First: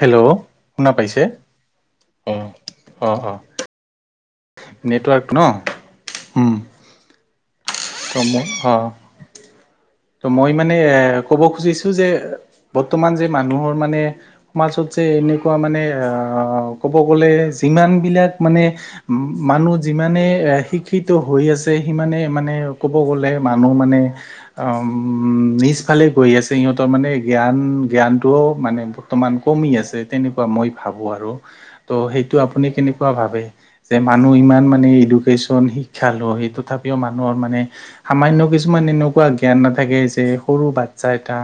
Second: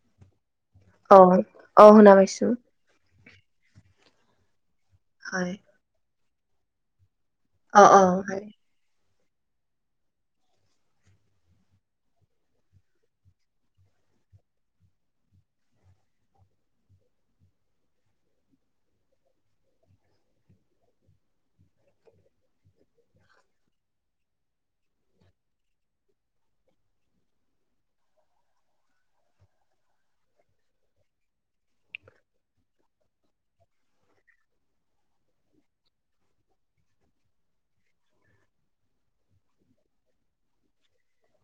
Hello? শুনা অ পাইছে? অ শুনা পাইছো। অ', অ' - অ'। নেটৱাৰ্ক ন'? হয় উম। অ কম অ'। হয় তো মই মানে এ ক'ব খুজিছোঁ যে বৰ্তমান যে মানুহৰ মানে সমাজত যে এনেকুৱা মানে, অ' ক'ব গ'লে যিমানবিলাক মানে ম- মানুহ মানে এ শিক্ষিত হৈ আছে, সিমানে মানে ক'ব গ'লে, মানুহ মানে উম- নিজফালে গৈ আছে। সিহঁতৰ মানে জ্ঞান- জ্ঞানটোও মানে বৰ্তমান ক মি আছে। তেনেকুৱা মই ভাবোঁ আৰু। তো সেইটো আপুনি কেনেকুৱা ভাৱে? যে মানু্হ মানে এডুকেশ্বন শিক্ষা লয়। তথাপিও মানুহৰ মানে সামান্য কিছুমান এনেকুৱা জ্ঞান নাথাকে, যে সৰু বাচ্ছা এটা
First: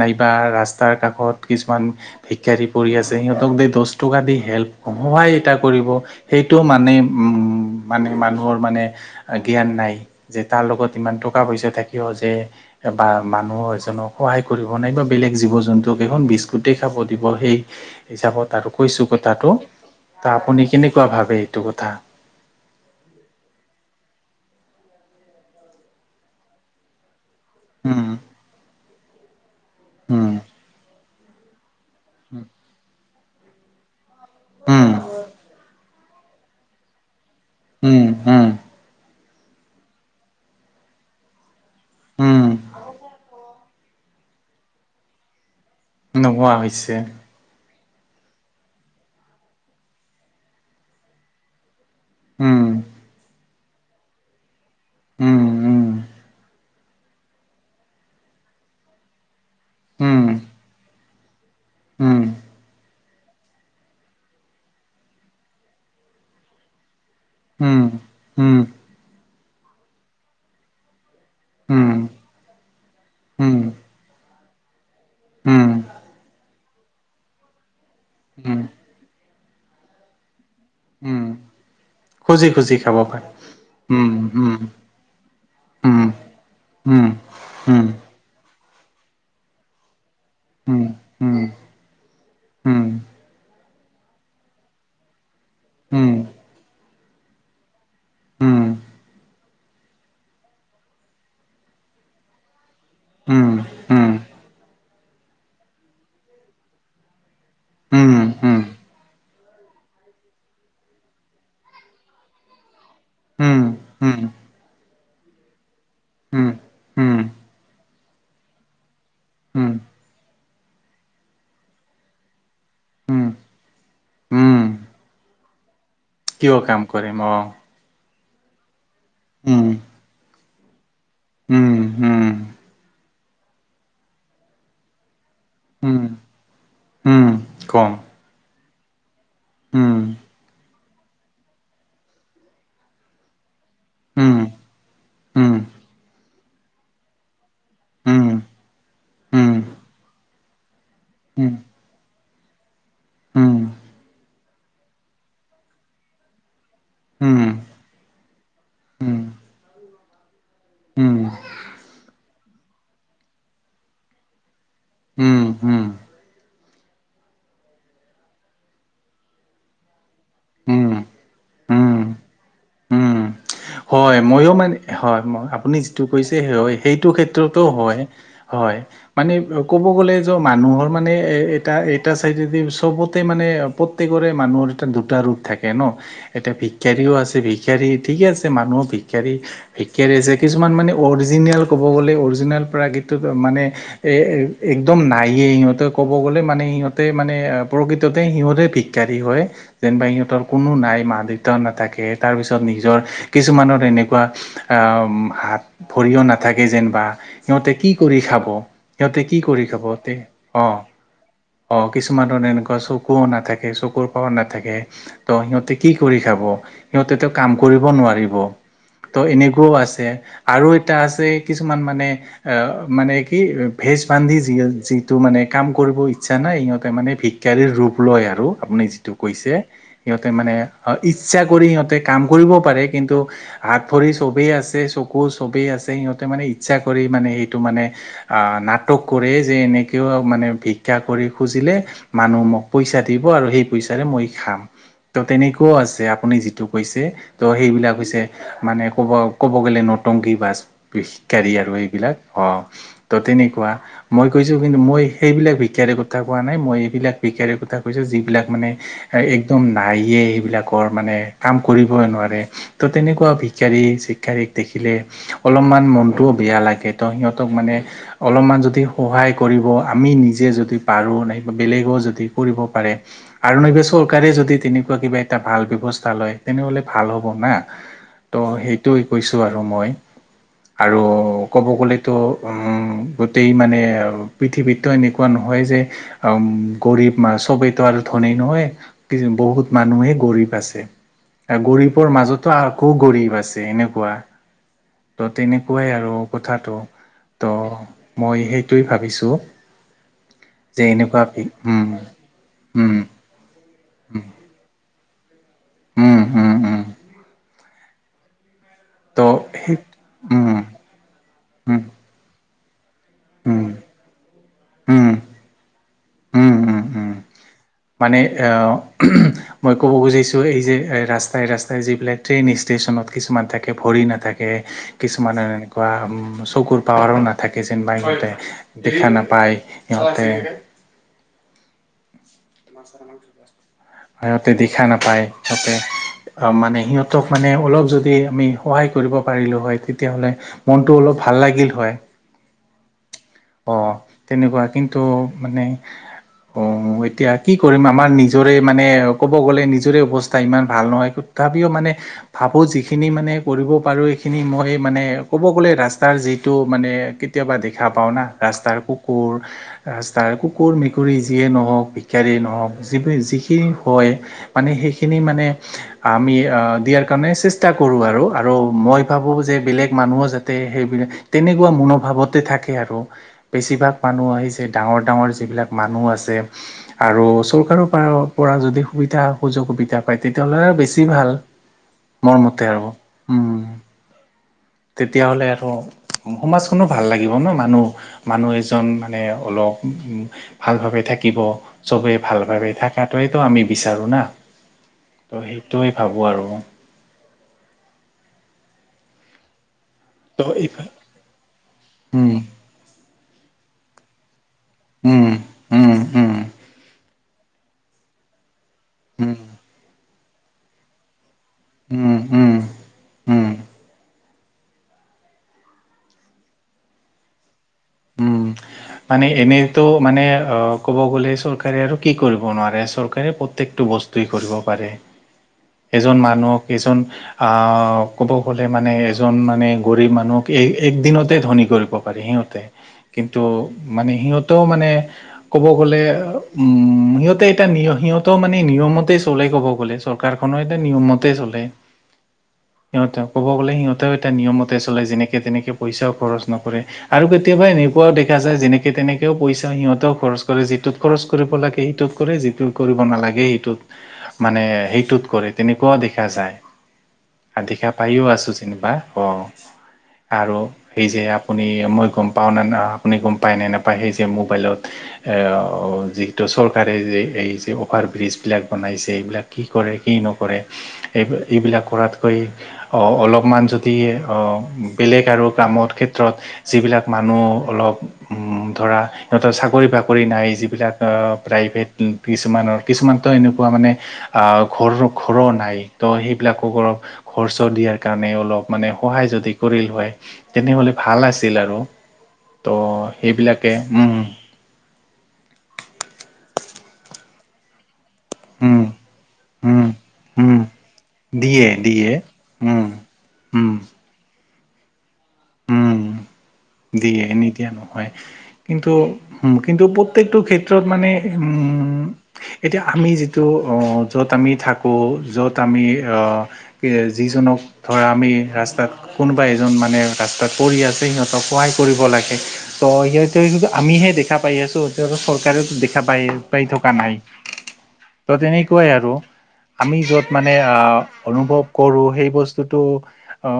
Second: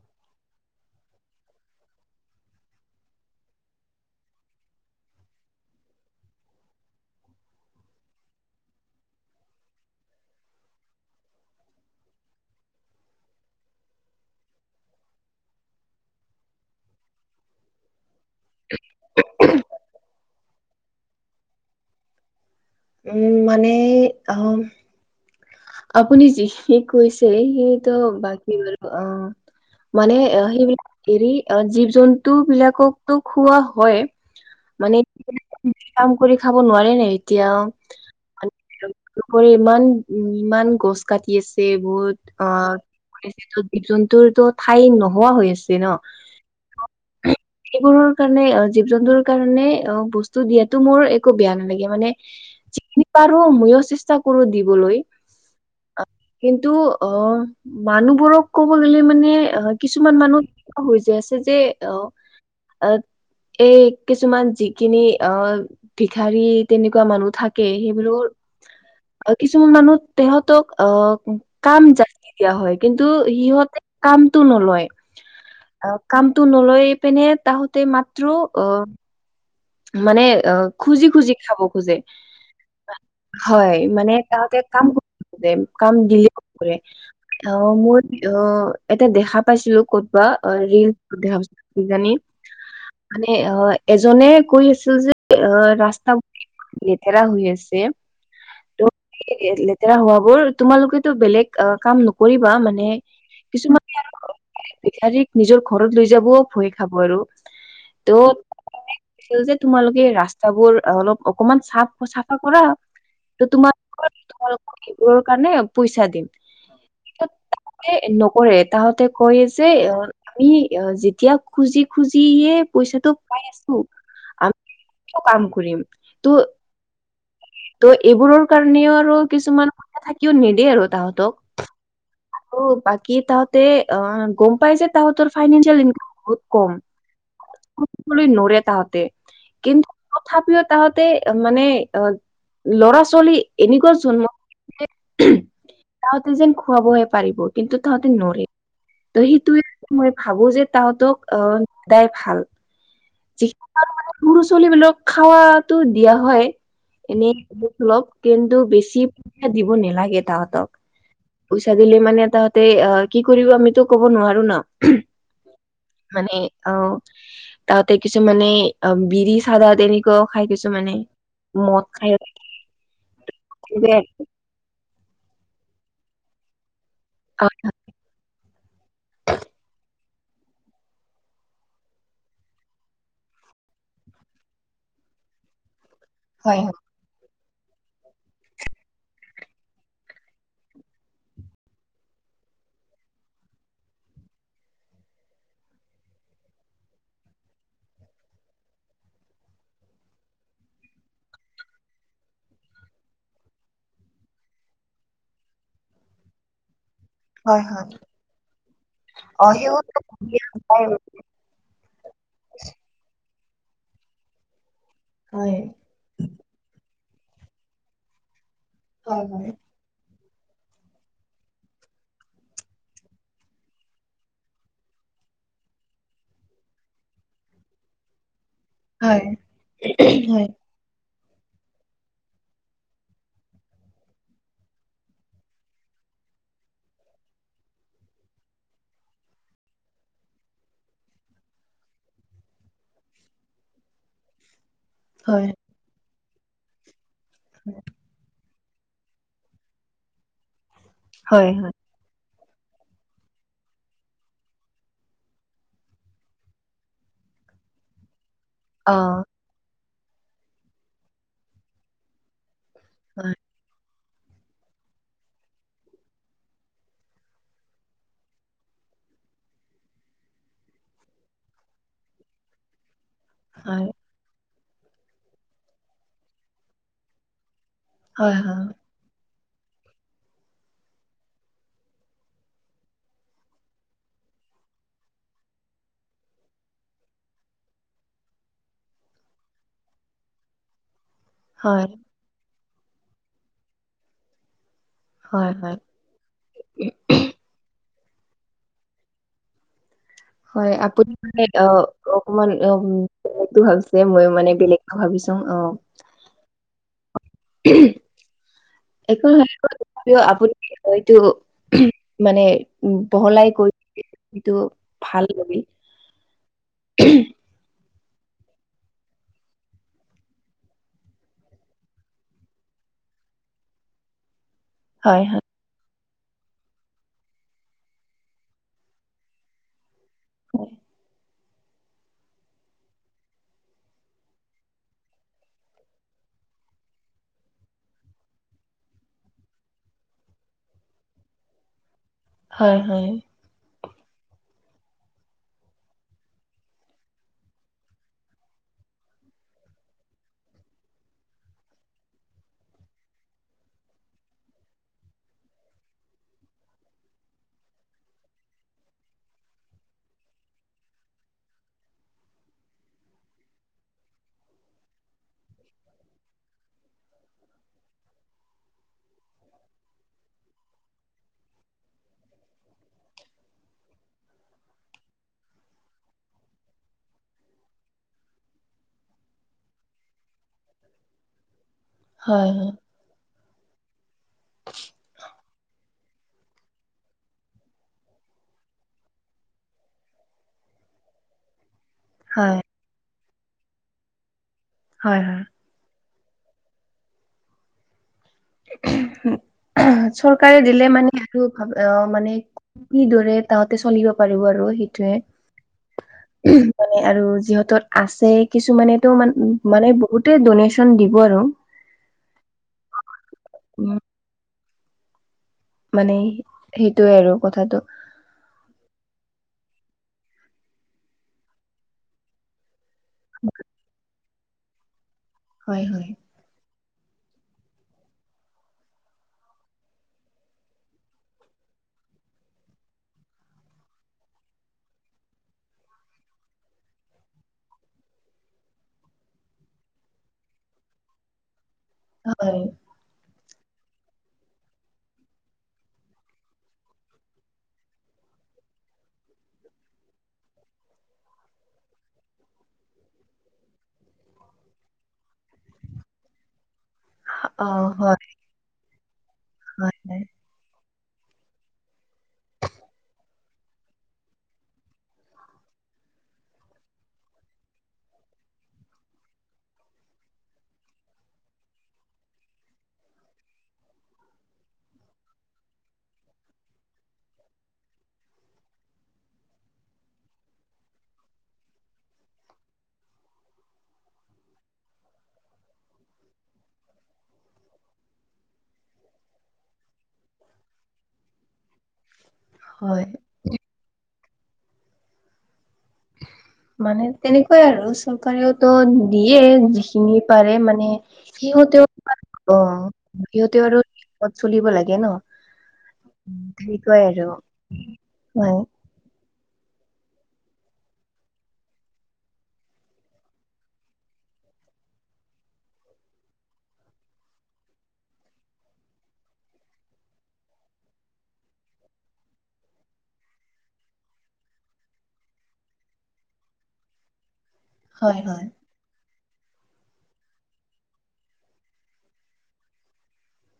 নাইবা ৰাস্তাৰ কাষত কিছুমান ভি ক্ষাৰী পৰি আছে। সিহঁতক দে- দহ টকা দি হেল্প- সহায় এটা কৰিব। সেইটো মানে মানে মানুহৰ মানে জ্ঞান নাই। যে তাৰ লগত কিমান টকা-পইচা থাকিও যে বা মানুহ এজনক সহায় কৰিব, নাইবা বেলেগ জীৱ-জন্তুক এখন বিস্কুট খাব দি বহি হিচাপত আৰু, কৈছোঁ কথাটো। তো আপুনি কেনেকুৱা ভাবে এইটো কথা? উম, মানে অ'- আপুনি যিখিনি কৈ ছে, সেইটো উম। বাকী [unintelligible] অ'। মানে উম। সেইবিলাক এৰি অ'- জীৱ জন্তুবিলাককতো খুওৱা হয়ে। উম, মানে কাম কৰি খাব নোৱাৰে নে এতিয়া উম - হুম। [unintelligible] ইমান- ইমান গছ কাটি আছে বহুত। উম, অ' জীৱ-জন্তুৰ তো ঠাই নোহোৱা হৈ আছে ন' নোহোৱা হৈছে। সেইবোৰ কাৰণে- অ' জীৱ-জন্তুৰ কাৰণে অ' বস্তু দিয়াতো মোৰ একো বেয়া নালাগে। মানে উম, পাৰোঁ, ময়ো চেষ্টা কৰোঁ দিবলৈ। উম, উম, কিন্তু অ' মানুহবোৰক ক'ব ললে, মানে অ' কিছুমান উম, মানুহ হৈ যাই আছে যে, অ'- উম, অ' এই কিছুমান যিখিনি অ' ভিক্ষাৰী তেনেকুৱা মানুহ থা উম, উম। কিছুমান মানুহ তেহঁতক অ' কাম উম, যাচি দিয়া হয়। কিন্তু উম, সিহঁতে কামটো নলয়। উম, অ' কামটো নলৈপিনে তাহোতে মাত্ৰ উম, অ' মানে অ' খুজি - উম, খুজি খাব খোজে। খুজি খুজি খাব পাৰে। হয়, উম, মানে উম, তাহতে কাম কৰে। কাম উম, দিলে নকৰে। উম, অ' উম, মোৰ অ' এটা দেখা পাইছিলোঁ ক'তবা, অ' উম, ৰিল দেখা উম, পাইছিলোঁ কিজানি উম, মানে অ' এজনে কৈ আছিল যে অ' ৰাস্তা উম, [inaudible] লেতেৰা হৈ আছে। উম, উম, তো এই লেতেৰা হোৱাবোৰ তোমালোকেতো বেলেগ অ' কাম নকৰিবা মানে উম, কিছুমানে উম, আৰু ভিক্ষাৰীক নিজৰ ঘৰত লৈ যাবও ভয় খাব আৰু। তো উম, উম, উম, যে তোমালোকে ৰাস্তাবোৰ অলপ অকমান চাফ- অ' চাফা কৰা। তো তোমাল উম, [inaudible] সেইবোৰৰ কাৰণে পইচা দিম। উম, এ নকৰে। তাতে কয় যে উম, অ' আমি যেতিয়া খুজি খুজিয়ে পইচাটো উম পাই আছোঁ। আ উম, [inaudible] কিয় কাম কৰিম? ত' কিয় কাম কৰিম, অ'। ত' এইবোৰৰ কাৰণেও আৰু উম, কিছুমান কা থাকিও নিদে আৰু তাহত উম, উম, বাকী তাহতে অ' গম পাই যে তাহতৰ ফাইনেঞ্চিয়েল উম, ইনকাম বহুত কম উম, কম নৰে তাহতে কিন্তু উম, তথাপিও তাহতে মানে অ' ল'ৰা ছোৱালী এনেকুৱা জন্ম উম, যে উম, তাহতে যেন খুৱাবহে পাৰিব কিন্তু তাহাঁতে উম, নৰে ত উম, সেইটোৱে মই ভাবো যে তাহতোক উম, উম, আহ সদায় ভাল। উম, সৰু ছোৱালী বিলাক খাৱাতো দিয়া হয়। এনে উম, লক কিন্তু বেছি পইচা দিব নালাগে। তাহতক পইচা দিলে মানে তাহতে অ' কি কৰিব আমিতো ক'ব নোৱাৰো ন উম, উম, উম, মানে অ' ততে কিছু কিছু মানে অ' বিৰি চাদা তেনেকুৱাও খাই কিছু মমানে উম, মদ উম, খায়। উম হয় মইয়ো মানে হয় ম আপুনি যিটো কৈছে হয়। সেই ‍টো অ ক্ষেত্ৰতো হয় হয় মানে ক'ব গ'লে মানুহৰ মানে এ এটা এটা চাইড দি চবতে মান প্ৰতেকৰে মানুহৰ এ দুটা ৰূপ থাকে ন এতিয়া হয় ভিক্ষাৰীও আছে। ভিক্ষাৰী ঠিকে আছে মানুহ ভিক্ষাৰী ভিক্ষাৰী আছে কিছুমান মানে অৰিজিনেল ক'ব গ'লে অৰিজিনেল পৰা কিন্তু মানে এ একদম নাইে সিহতে ক'ব গলে মানে সিহঁতে মানে প্ৰকৃততে সিহঁতে ভিক্ষাৰী হয় যেনিবা সিহঁতৰ কোনো নাই মা দেউতা নাথাকে তাৰ পিছত নিজৰ কিছুমানৰ এনেকুৱা হাত ভৰিও নাথাকে যেনিবা। হয় সিহঁতে হয় কি কৰি খাব সিহঁতে কি অ কৰি সেও খাব তে অ'। হয় অ' কিছুমাৰ এনেকুৱা চকুও নাথাকে। চকুৰ পাৱাৰ নাথাকে ত হয় সিহঁতে কি কৰি খাব সিহঁতেতো কাম কৰিব নোৱাৰিব। ব ত হয় হয় এনেকো আছে। আৰু এটা আছে কিছুমান মানে অ' মানে কি ভেজ বান্ধি যি যিটো মানে কাম কৰিব ইচ্ছা নাই সিহঁতে মানে ভিকাৰীৰ ৰূপ লয় আৰু। আপুনি যিটো হয় কৈছে সিহঁতে মানে ইচ্ছা কৰি সিহঁতে কাম কৰিব পাৰে কিন্তু হাত ভৰি চবেই আছে চকু চবেই আছে। সিহঁতে মানে ইচ্ছা কৰি মানে সেইটো মানে নাটক কৰে যে এনেকৈও মানে ভিক্ষা কৰি খুজিলে মানুহ মোক পইচা দিব। আৰু সেই পইচাৰে মই খাম ত' হয় তেনেকুৱাও আছে আপুনি যিটো কৈছে ত' সেইবিলাক হৈছে মানে ক'ব ক'ব গ'লে নটংগী বাছ হয় ভিক্ষাৰী হয় আৰু এইবিলাক। অ' ত তেনেকুৱা মই কৈছো কিন্তু মই সেইবিলাক ভাৰে কথা কোৱা নাই মই এইবিলাক ভিক্ষাৰীৰ কথা কৈছে যিবিলাক মান অ একদম নায়ে এইবিলাকৰ মানে কাম কৰিবই নোৱাৰে ত তেনেকুৱা হয় ভিক্ষাৰী ভিক্ষাৰীক দেখিলে অলপমান মনতটোও বেয়া লাগে ত সিহঁতক মানে অলপমান যদি সহায় সহায় কৰিব আমি নিজে যদি পাৰোঁ নাইবা বেলেগো যদি কৰিব পাৰে। আৰু নাইবা হয় চৰকাৰে যদি তেনেকুৱা কিবা এটা ভাল ব্যবস্থা লয় তেনেহলে ভাল হ'ব না। হয় ত' হয় সেইটোোৱে কৈছো আৰু মই। আৰু ক'ব গলেতো উম গোটেই মানে পৃথিৱীততো এনেকুৱা ন হয় যে গৰীব ম চবেইতো আৰু ধনী নহয় কি বহুত মানুহে গৰীব। আছে হয়, গৰীবৰ মাজতো আকৌ গৰীব আছে এনেকুৱা। ত হয়, হয়, তেনেকুৱাই আৰু কথাটো ত মই সেইটোৱেই ভাবিছোঁ। হয় যে আপুনি এনেকুৱা বি মানে উম অ' অকমান উম বেলেগ ভাবিছে মই মানে বেলেগ ভাবিছো অ উম উম উম [unintelligible] একো ত' [unintelligible] সেই তথাপিও আপুনি উম হয়তটো উম [unintelligible] মানে উ বহলাই উম কৈছে সেইটো উম ভাল লাগে। উম উম উম [inaudible] মানে মই ক'ব খুজিছোঁ এই যে ৰাস্তাই ৰাস্তাই যিবিলাক ট্ৰেইন ষ্টেচ নট কিছুমান থাকে ভৰি নাথাকে হয়, হয়, কিছুমানে এনেকুৱা চকুৰ পাৱাৰো নাথাকে যেনিবা সিহঁতে [unintelligible] দেখা নাপায় সিহঁতে। [unintelligible] সিহঁতে দেখা নাপায় সিহঁতে [unintelligible] অ' মানে সিহঁতক মানে অলপ যদি আমি সহায় কৰিব পাৰিলোঁ হয় তেতিয়া হ'লে মনটো অলপ ভাল লাগিল হয়। হয় হয়। অ' তেনেকুৱা কিন্তু মানে অ' এতিয়া কি কৰিম আমাৰ নিজৰে মানে ক'ব গ'লে নিজৰে অৱস্থা ইমান ভাল নহয়। তথাপিও মানে ভাবোঁ যিখিনি মানে কৰিব পাৰোঁ সখিনি মই মানে ক'ব গ'লে ৰাস্তাৰ যি এইটো মানে কেতিয়াবা দেখা পাওঁ‌ না। ৰাস্তাৰ কুকুৰ ৰাস্তাৰ কুকুৰ মেকুৰী যিয়ে নহওক ভিকাৰীয়ে নহওক যিটো যি যিখিনি হয় মানে সেইখিনি মানে আমি দিয়াৰ কাৰণে চেষ্টা কৰো আৰু। আৰু মই ভাবোঁ যে বেলেগ মানুহো যাতে সেইবিলাক তেনেকুৱা মনোভাৱতে থাকে আৰু। বেছিভাগ মানুহ আহিছে ডাঙৰ ডাঙৰ যিবিলাক মানুহ আছে,, আৰু চৰকাৰৰ পৰা। পৰা যদি সুবিধা সুযোগ সুবিধা পায়। তেতিয়াহলে আৰু বেছি ভাল মোৰ হয়, হয়, মতে আৰু। উম তেতিয়াহ'লে আৰু সমাজখনো ভাল লাগিব ন মানুহ মানুহ এজন মানে অলপ ভালভাৱে থাকিব চবেই হয়, ভালভাৱে থকাত। সেইটোৱেইতো আমি বিচাৰোঁ না, হয়, হয়, তো হয়। সেইটোৱে ভাবোঁ আৰু ত' চৰকাৰে এই দিলে মানে আৰু ভ মানে উম কিৰে তাহতে চলিব পাৰো আৰু সেইটোয়ে, উম উম উম মানে আৰু যিহতত আছে কিছুমানেতো মান উম উ মানে গোটেই ডনেশ্যন দিব আৰু উম উম উম। মানে সেইটোৱে আৰু কথাটো। উম, মানে এনেতো মানে অ ক'ব গ'লে চৰকাৰে আৰু কি কৰিব নোৱাৰে চব। প্ৰত্যেকটো বস্তুৱেই কৰিব পাৰে, হয় হয়। এজন মানুহক এজন আহ ক'ব গ'লে মানে এজন মানে গৰীব মানুহক এই এক দিনতে ধনী কৰিব পাৰে। সিহঁতে, কিন্তু মানে সিহঁতেও মানে ক'ব গ'লে উম সিহঁতে এটা সিহঁতেও মানে,, নিয়মতে চলে ক'ব গ'লে চৰকাৰখননৰ এয়া নিয়মতে চলে। হয় সিহঁতে ক'ব গ'লে সিহঁতেও এটা নিয়মতে চলে। যেনেকে তেনেকে পইচাও খৰচ নকৰে আৰু কেতিয়াবা এনেকুৱাও দেখা যায়। যেনেকে তেনেকেও পইচা সিহঁতেও খৰচ কৰে যিটোত খৰচ কৰিব লাগে সেইটোত কৰে যিটো কৰিব নালাগে। সেইটোত, মানে সেইটোত কৰে তেনেকুৱাও দেখা যায়। অ আধিকা হয় পাইয়ো আছো যেনিবা অ' হয় আৰু সেই যে আপুনি মই গম পাওঁ ন ন। আপুনি গম পায় নে নাপায়? সেই যে মোবাইলত যিহেতু চৰকাৰে যে এই যে অফাৰ। ব্ৰীজ বিলাক বনাইছে সেইবিলাক কি কৰে, কি নকৰে, এইবিলাক কৰাতকৈ অলপমান যদি অ বেলেগ আৰু কামৰ ক্ষেত্ৰত যিবিলাক মানুহ অলপ উম ধৰা সিহঁতৰ চাকৰি বাকৰি নাই যিবিলাক প্ৰাইভেট কিছুমানৰ কিছুমান ত এনেকুৱা মানে অ' ঘৰ ঘৰো নাই ত' সেইবিলাকক অলপ খৰচ দিয়াৰ কাৰণে অলপ মানে সহায় যদি কৰিল হয় তেনেহলে ভাল আছিল আৰু। তো হয়। সেইবিলাকে মানে তেনেকুৱাই আৰু। চৰকাৰেওতো উম দিয়ে উম যিখিনি পাৰে উম মানে। দিয়ে সিহঁতেও দিয়ে প উম উম সিহঁতেও আৰু চলিব লাগে ন। উম তেনেকুৱাই আৰু দিয়ে নিদিয়া নহয়,, হয়। কিন্তু উম, কিন্তু প্ৰত্যয়েকটো ক্ষেত্ৰত মানে উম এতিয়া আমি যিটো অ' য'ত আমি থাকো য'ত আমি অ' যি জনক ধৰা আমি ৰাস্তাত কোনোবা এজন মানে ত পৰি আছে সিহঁতক সহায় কৰিব লাগে। ত' সিহঁতক আমিহে দেখা পাই আছো, তেওঁ চৰকাৰে দেখা পাই পাই থকা নাই। হয় ত হয়। তেনেকুৱাই আৰু। আমি যত মানে আহ অনুভৱ কৰো সেই বস্তুটো অ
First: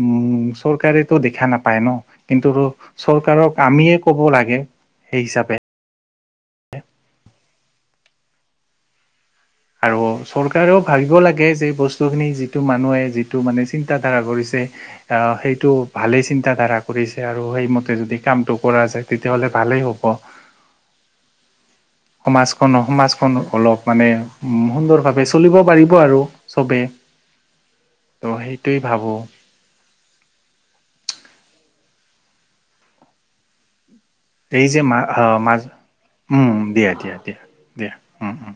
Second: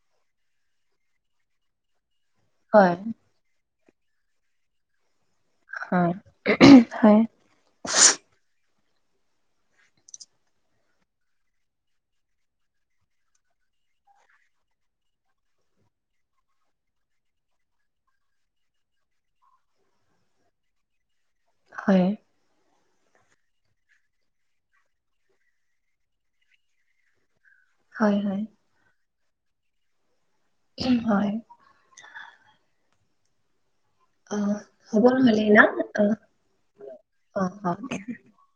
উম। চৰকাৰেটো দেখা নাপায় ন? কিন্তু হয় চৰকাৰক আমিয়ে ক'ব লাগে সেই হিচাপে। অ হয়। আৰু চৰকাৰেও ভাবিব লাগে যে বস্তু খিনি যিটো মানুহে যিটো মানে চিন্তা ধাৰা কৰিছে সেইটো ভালেই চিন্তা ধাৰা কৰিছে আৰু সেইমতে যদি কামটো কৰা যায় তেতিয়াহ'লে ভালেই হ'ব। হয়। সমাজখনক সমাজখন অলপ মানে সুন্দৰভাৱে চলিব পাৰিব আৰু চবে। হয় ত হয় সেইটোৱেই ভাবো। উম, হয়। অ এই যে হ'ব নহ'লে মাহ, না অ উম, অ অ। দিয়া-দিয়া-দিয়া-দিয়া, উম-উম।